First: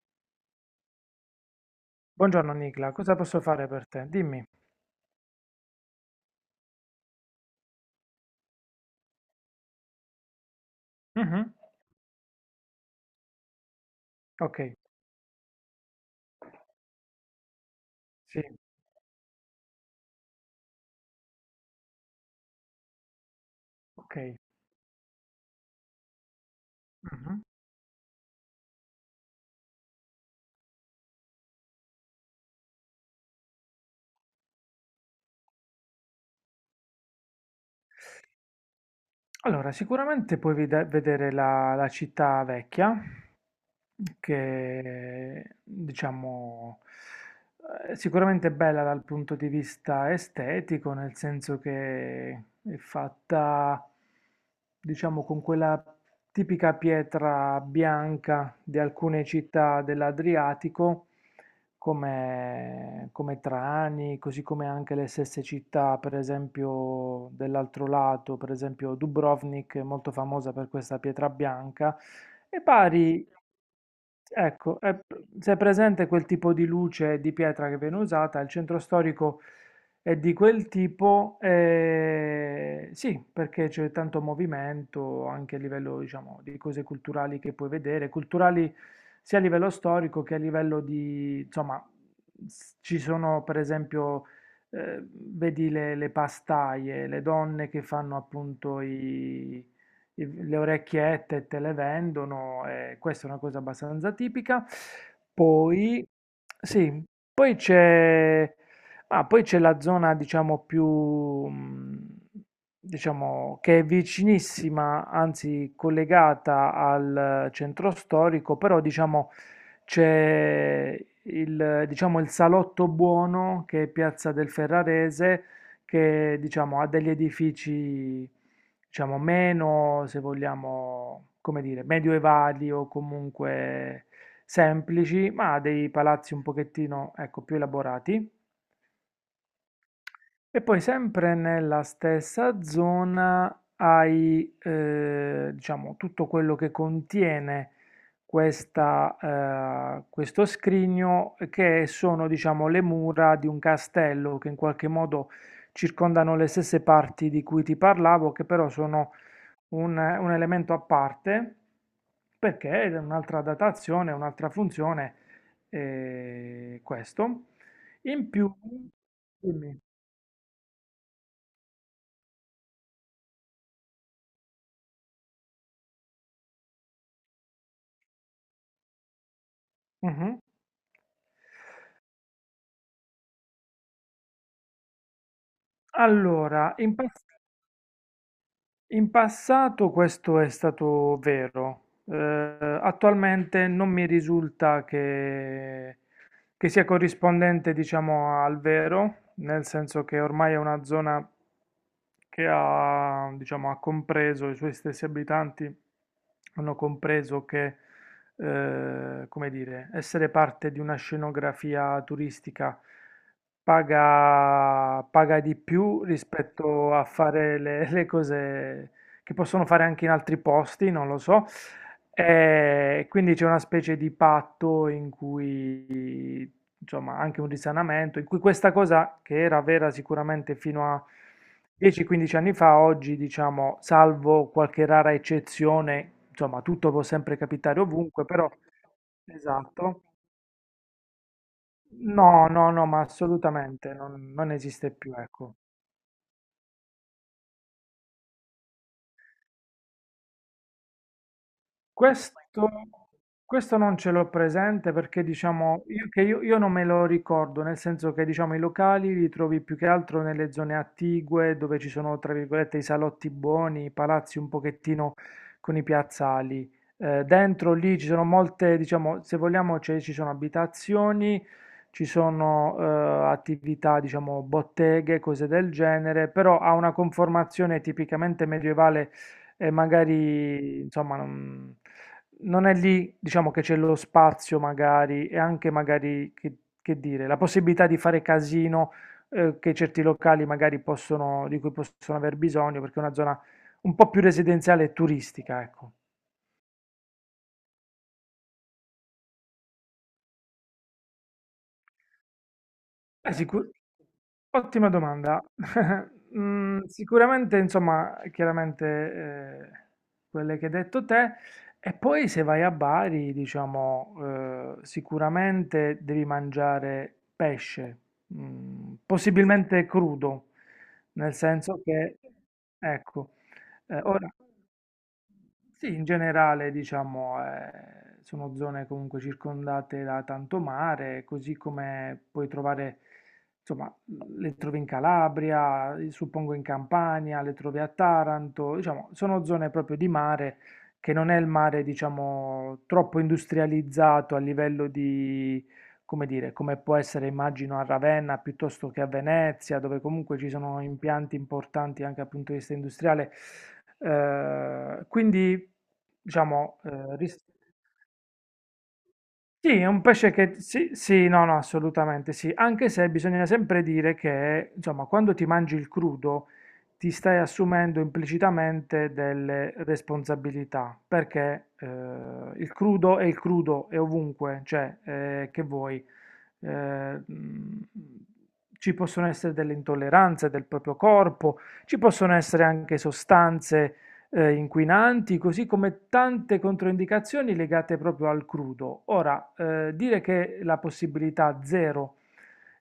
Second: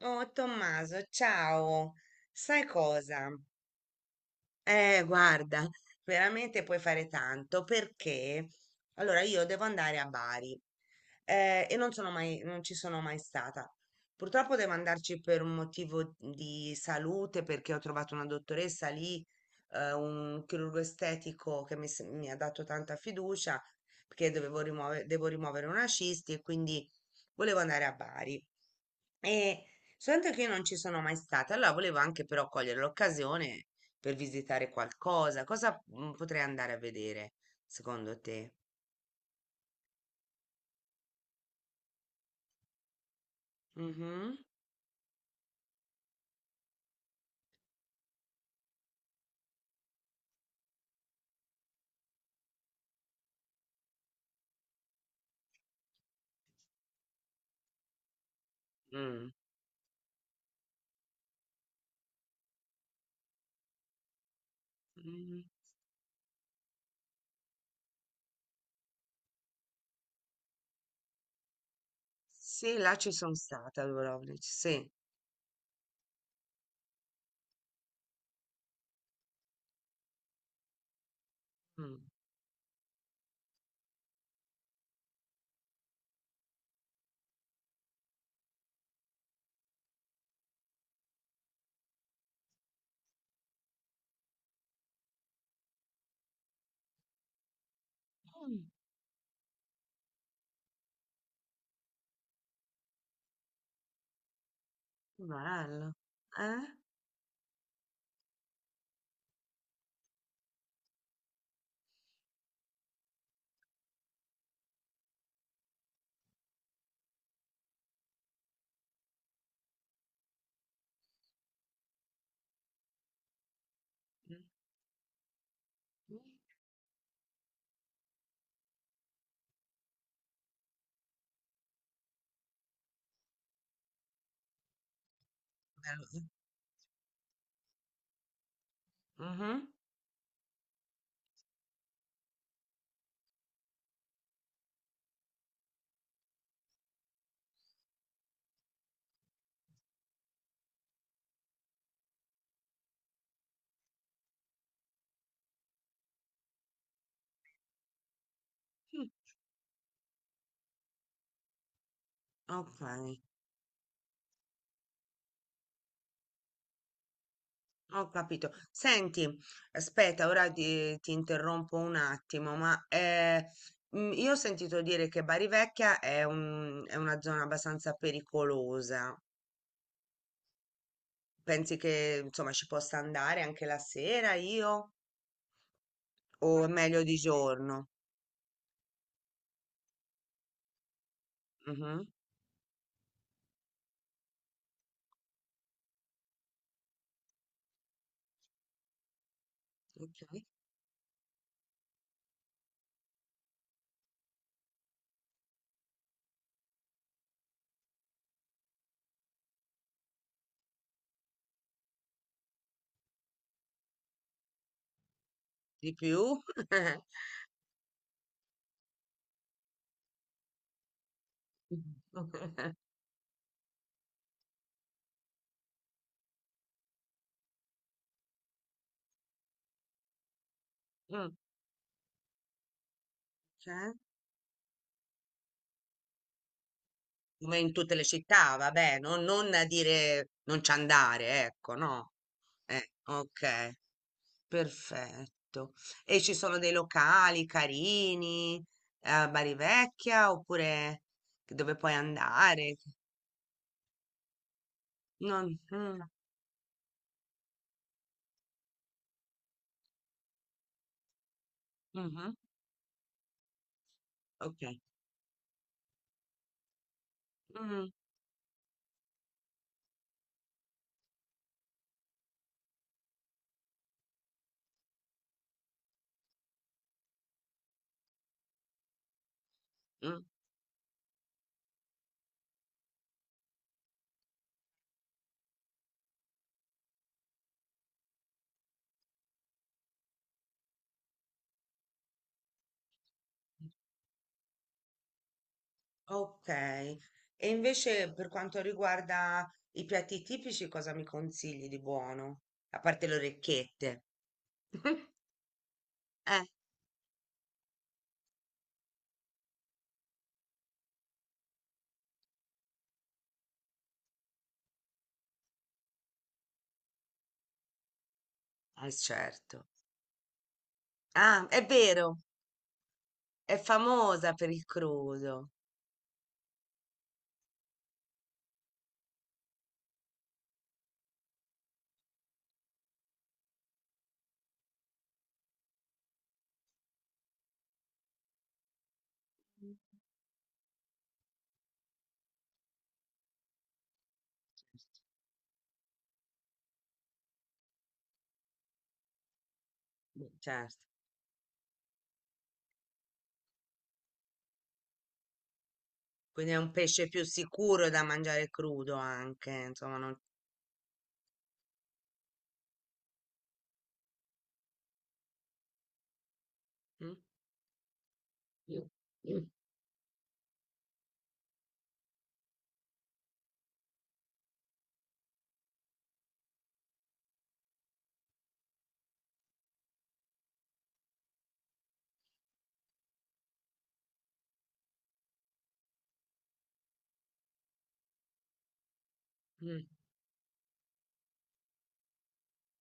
Oh Tommaso, ciao. Buongiorno Sai Nicla, cosa cosa? posso fare per te? Dimmi. Guarda, veramente puoi fare tanto perché allora io devo andare a Bari Mhm. E non ci sono mai stata. Purtroppo Ok, devo andarci per un motivo di salute perché ho trovato una sì, dottoressa lì, un chirurgo estetico che mi ha dato tanta fiducia ok. perché devo rimuovere una cisti e quindi Mhm. volevo andare a Bari. E soltanto che io non ci sono mai stata, allora volevo anche però cogliere l'occasione per visitare qualcosa. Cosa potrei andare a vedere, secondo te? Allora, sicuramente puoi vedere la città vecchia, Mhm. che diciamo sicuramente è bella dal punto di vista estetico, nel senso che è fatta diciamo con quella tipica pietra bianca di alcune Mm. città dell'Adriatico, come Trani, così come anche le stesse Mm. città, per esempio dell'altro lato, per esempio Dubrovnik è molto famosa per questa pietra bianca. E Sì, là ci pari sono stata, a Dubrovnik, Ecco, sì. è se è presente quel tipo di luce di pietra che viene usata, il centro storico è di quel tipo, Mm. Sì, perché c'è tanto movimento anche a livello, diciamo, di cose culturali che puoi vedere, culturali sia a livello storico che a livello di, insomma, ci sono per esempio, vedi le pastaie, le donne che fanno Mm, appunto le orecchiette te le vendono, e questa è una cosa abbastanza tipica. bello. Poi, Eh? sì, poi c'è poi c'è la zona, diciamo, più, diciamo, che è vicinissima, anzi collegata al centro storico, però, diciamo, c'è il Salotto Buono, che è Piazza Mm. del Ferrarese, che, diciamo, ha degli edifici diciamo, meno, se vogliamo, come dire, medioevali o comunque semplici, ma dei Bello. palazzi un pochettino, ecco, più elaborati. Mhm. E poi sempre nella stessa zona hai, diciamo, tutto quello che contiene questa, questo scrigno che sono, diciamo, le mura di un castello che in qualche modo circondano le stesse parti di cui ti parlavo, che però sono un elemento a parte Ok. perché è un'altra datazione, un'altra funzione, questo. Ho In più, capito. Senti, dimmi. aspetta, ora ti interrompo un attimo, ma io ho sentito dire che Bari Vecchia è una zona abbastanza pericolosa. Mh-mh. Pensi che insomma ci possa andare anche la sera io? O è Allora, meglio di giorno? in passato questo è stato vero. Mhm. Attualmente non mi risulta che sia corrispondente, diciamo, al vero, nel senso che Ok. ormai è una zona che ha compreso, i suoi stessi abitanti hanno compreso che, come dire, essere parte di una scenografia turistica paga di Di più più? rispetto a fare le cose che possono fare anche in altri posti, non lo so. E quindi c'è una specie di patto in cui, insomma, anche un risanamento, in cui questa cosa che era vera sicuramente fino a Mm, 10-15 anni fa, oggi, diciamo, cioè? salvo qualche rara eccezione, insomma, tutto può sempre Come in capitare tutte le ovunque, però. città, vabbè, non a Esatto. dire non ci andare, ecco, no? No, no, no, ma Ok. assolutamente non esiste più, ecco. Perfetto. E ci sono dei locali carini a Bari Vecchia oppure dove puoi Questo, andare? questo non ce l'ho presente perché Non... diciamo mm, io non me lo ricordo, nel senso che diciamo i locali li trovi più che altro nelle zone attigue dove ci sono tra mhm, virgolette i salotti buoni, i palazzi un ok. pochettino con i piazzali. Dentro Mm, lì ci sono molte, diciamo, se vogliamo ci sono abitazioni, ci sono attività, diciamo, botteghe, cose del genere, però ha una conformazione tipicamente medievale e mm, magari insomma non è lì, diciamo che c'è lo spazio magari e anche magari che dire, la possibilità di fare casino che certi locali magari di cui possono aver bisogno perché è una zona un po' più residenziale e turistica, ecco. ok. E invece per quanto riguarda i piatti tipici, cosa mi consigli di buono? A parte le Beh, sicu orecchiette. ottima domanda. Eh, Sicuramente insomma, chiaramente, quelle che hai detto te e poi se vai a Bari diciamo, sicuramente devi mangiare pesce, certo. possibilmente crudo, nel Ah, è senso che vero, ecco, è ora famosa per il crudo. sì, in generale, diciamo, sono zone comunque circondate da tanto mare, così come puoi trovare, insomma, le trovi in Calabria, suppongo in Campania, le trovi a Taranto, diciamo, sono zone proprio di mare che non è il mare, diciamo, troppo industrializzato a livello di come dire, come può essere immagino a Ravenna piuttosto che a Venezia, dove Beh, comunque ci sono certo. impianti importanti anche dal punto di vista industriale. Quindi, Quindi è un diciamo, pesce più sicuro da mangiare crudo anche, sì, è insomma, un non... pesce che sì, sì, no, no, assolutamente sì, anche se bisogna sempre dire che, insomma, quando ti mangi il crudo ti Mm? stai assumendo implicitamente Mm, delle responsabilità, perché il crudo, è ovunque, cioè, che vuoi eh, mh, ci possono essere delle intolleranze del proprio corpo, ci possono essere anche sostanze inquinanti, così come tante controindicazioni legate proprio al crudo. Ora, mm, dire che la possibilità zero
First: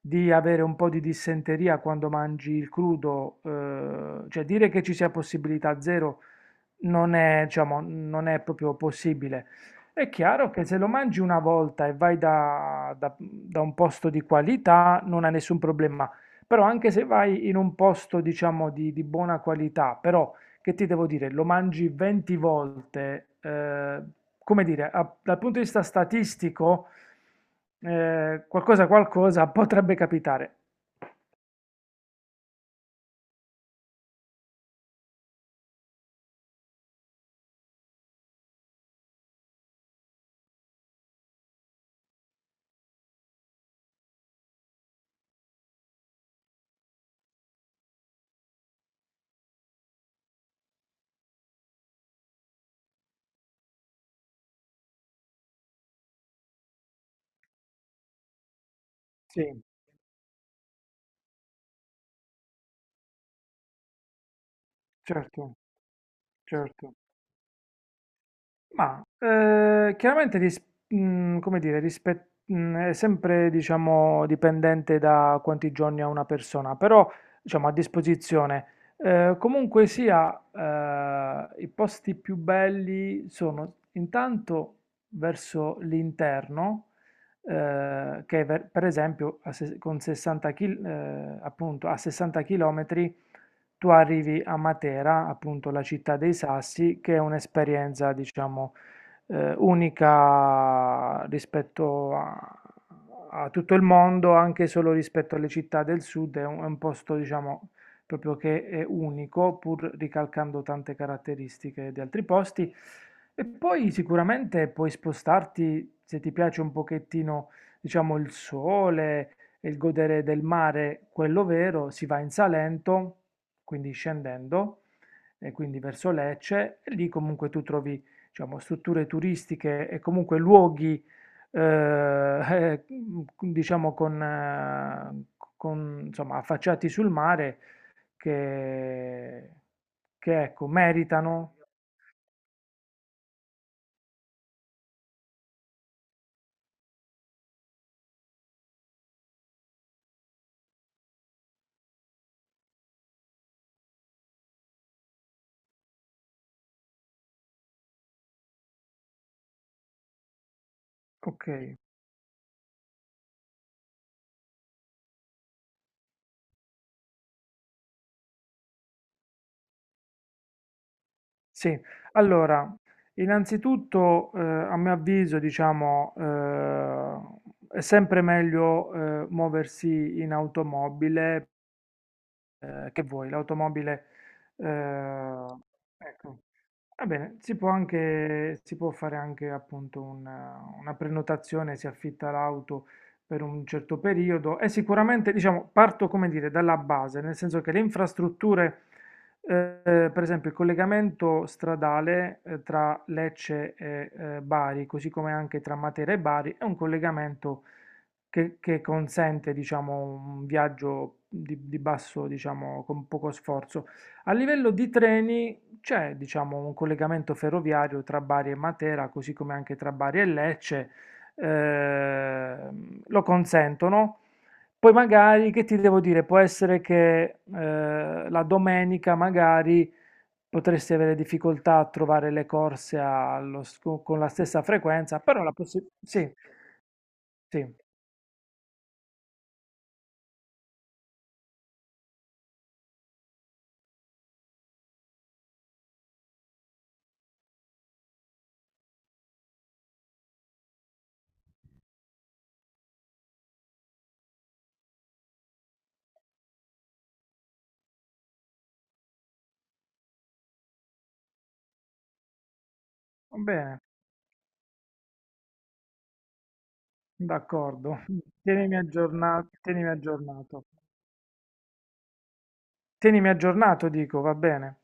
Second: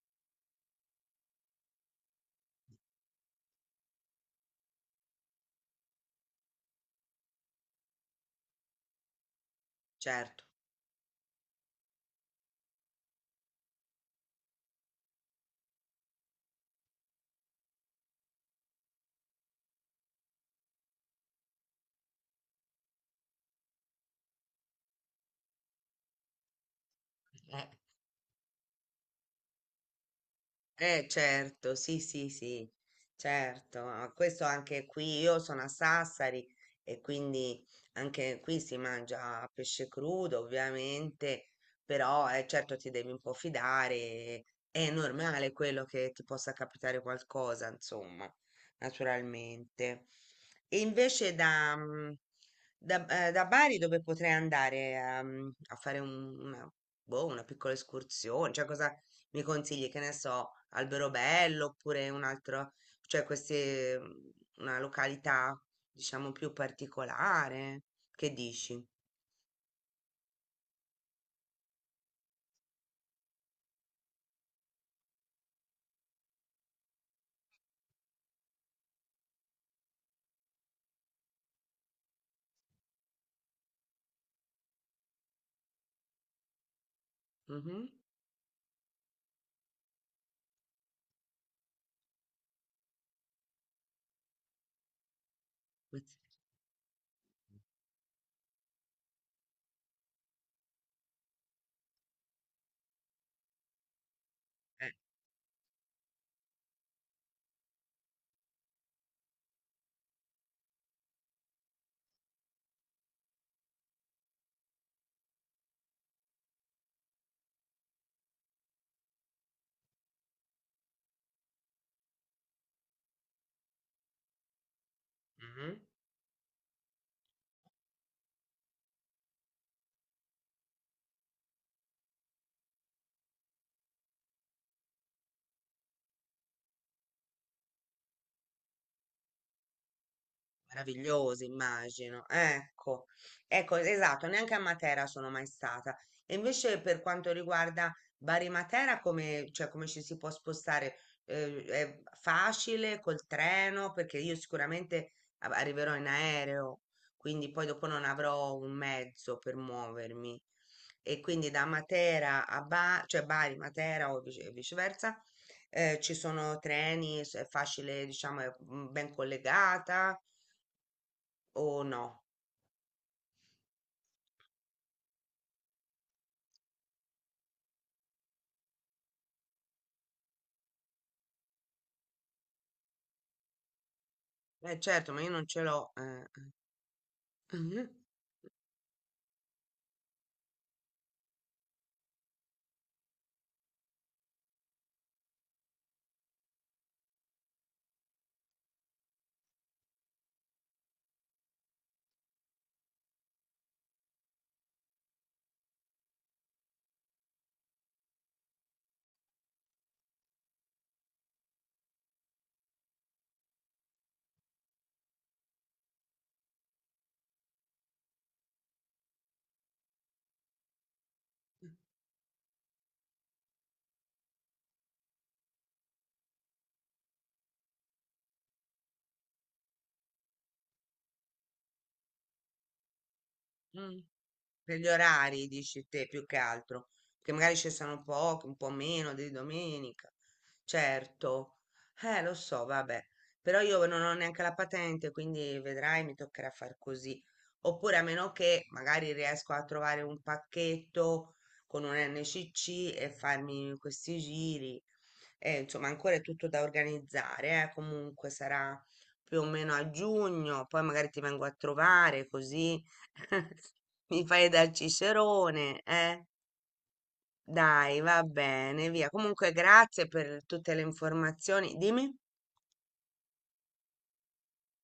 di avere un po' di dissenteria quando mangi il crudo, cioè dire che ci sia possibilità zero non è, diciamo, non è proprio possibile. È certo. chiaro che se lo mangi una volta e vai da un posto di qualità non ha nessun problema, però anche se vai in un posto, diciamo, di buona qualità, però che ti devo dire, lo mangi 20 volte, come dire, dal punto di vista statistico, Eh. Qualcosa, qualcosa potrebbe capitare. Certo, sì, sì, sì, certo. Ah, questo anche qui, io sono a Sassari e quindi anche qui si mangia pesce crudo, ovviamente, però certo ti devi un po' fidare, è normale quello che ti possa capitare qualcosa, insomma, naturalmente. E invece da Bari dove potrei andare fare una, boh, una piccola escursione, cioè cosa mi Sì, consigli, che ne so, Alberobello oppure un altro, cioè una certo, località, diciamo, più certo. particolare? Che dici? Ma chiaramente come dire, è sempre diciamo, dipendente da quanti giorni ha una persona, però diciamo, a disposizione. Comunque sia, i posti più belli sono intanto verso l'interno, Mhm. Per esempio a se- appunto, a 60 km tu arrivi a Matera, appunto la città dei sassi, che è un'esperienza, diciamo, unica rispetto a tutto il mondo, anche Eh, solo rispetto alle città del sud, è un posto, diciamo, proprio che è unico, pur ricalcando tante caratteristiche di altri posti. E poi sicuramente puoi spostarti, se ti piace un pochettino, diciamo, il sole e il godere del mare, quello vero, si va in Salento quindi scendendo, e quindi mhm. verso Lecce, e lì comunque tu trovi, diciamo, strutture turistiche e comunque luoghi, eh, eh, diciamo, con, insomma, affacciati sul mare che, che ecco, Meraviglioso, meritano. immagino. Ecco, ecco, esatto, neanche a Matera sono mai stata. E invece per quanto riguarda Bari Matera, come, cioè, come ci si può spostare? È facile col treno? Perché io sicuramente arriverò in aereo, quindi poi dopo non avrò un mezzo per muovermi. E Ok, quindi da Matera a Bari, cioè Bari, Matera o viceversa, ci sono treni, è facile, diciamo, è ben collegata. sì. Oh no, Allora, innanzitutto, a mio avviso, diciamo, è sempre meglio muoversi in automobile che vuoi, l'automobile, eh, eh certo, ma io non ce l'ho. Eh. ecco. Va bene, si può fare anche appunto una prenotazione, si affitta l'auto per un certo periodo e sicuramente, diciamo, parto, come dire, dalla base, nel senso che le infrastrutture, per esempio il collegamento stradale, tra Lecce e Bari, così come anche tra Matera e Bari, è un collegamento che consente, diciamo, un viaggio di basso, diciamo, con poco sforzo. A livello di treni c'è, diciamo, un collegamento ferroviario tra Bari e Matera, così come anche tra Bari e Lecce, lo consentono. Poi magari, che ti devo dire, può essere che la domenica magari potresti avere difficoltà a trovare le corse Mm. Con la stessa Per gli frequenza, però orari, la dici possibilità. te, più Sì, che altro, che magari sì, cessano poco, un po' meno di domenica. Certo, lo so, vabbè, però io non ho neanche la patente, quindi vedrai, mi toccherà far così. Oppure a meno che magari riesco a trovare un pacchetto con un NCC e farmi questi giri. Insomma, ancora è tutto da organizzare, comunque sarà più o meno a giugno, poi magari ti vengo a trovare così. va bene. Mi fai da Cicerone, eh? D'accordo, Dai, va tienimi bene, via. aggiornato, Comunque, tienimi grazie per aggiornato. tutte le informazioni. Dimmi? Tienimi aggiornato, dico, va bene.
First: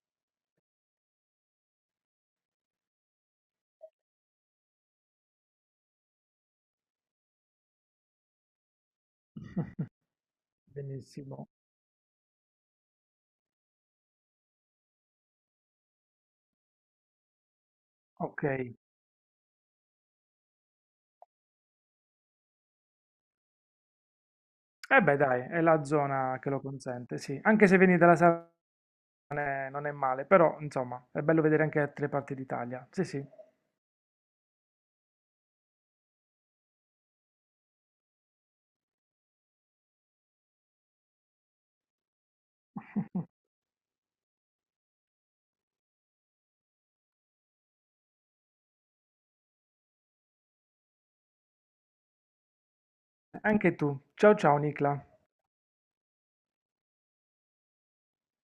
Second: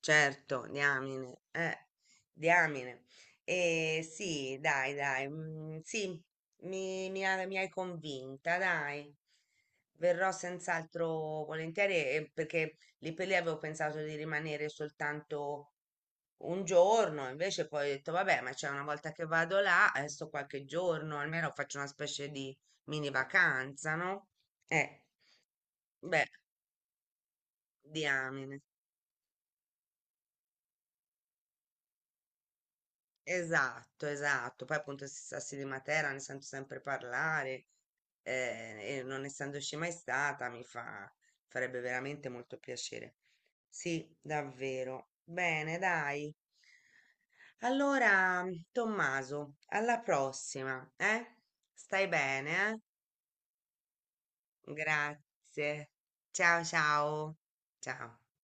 Certo, diamine, diamine. Sì, dai, dai, sì, mi hai convinta, dai. Verrò senz'altro Benissimo, volentieri perché lì per lì avevo pensato di rimanere soltanto un giorno, invece poi ho detto, vabbè, ok. ma c'è Eh una volta che vado là, adesso qualche giorno, almeno faccio una specie di mini vacanza, no? Eh, beh, dai, è la beh, zona che lo consente, sì. Anche se vieni dalla Sardegna diamine. non è male, però, insomma, è bello vedere anche altre parti d'Italia. Sì, sì. Esatto, esatto. Poi appunto si Sassi di Matera ne sento sempre parlare e non essendoci mai stata farebbe veramente molto piacere. Sì, davvero. Bene, dai. Allora, Tommaso, alla prossima, eh? Stai bene, eh? Anche tu. Ciao, ciao, Nicla. Grazie. Ciao ciao. Ciao.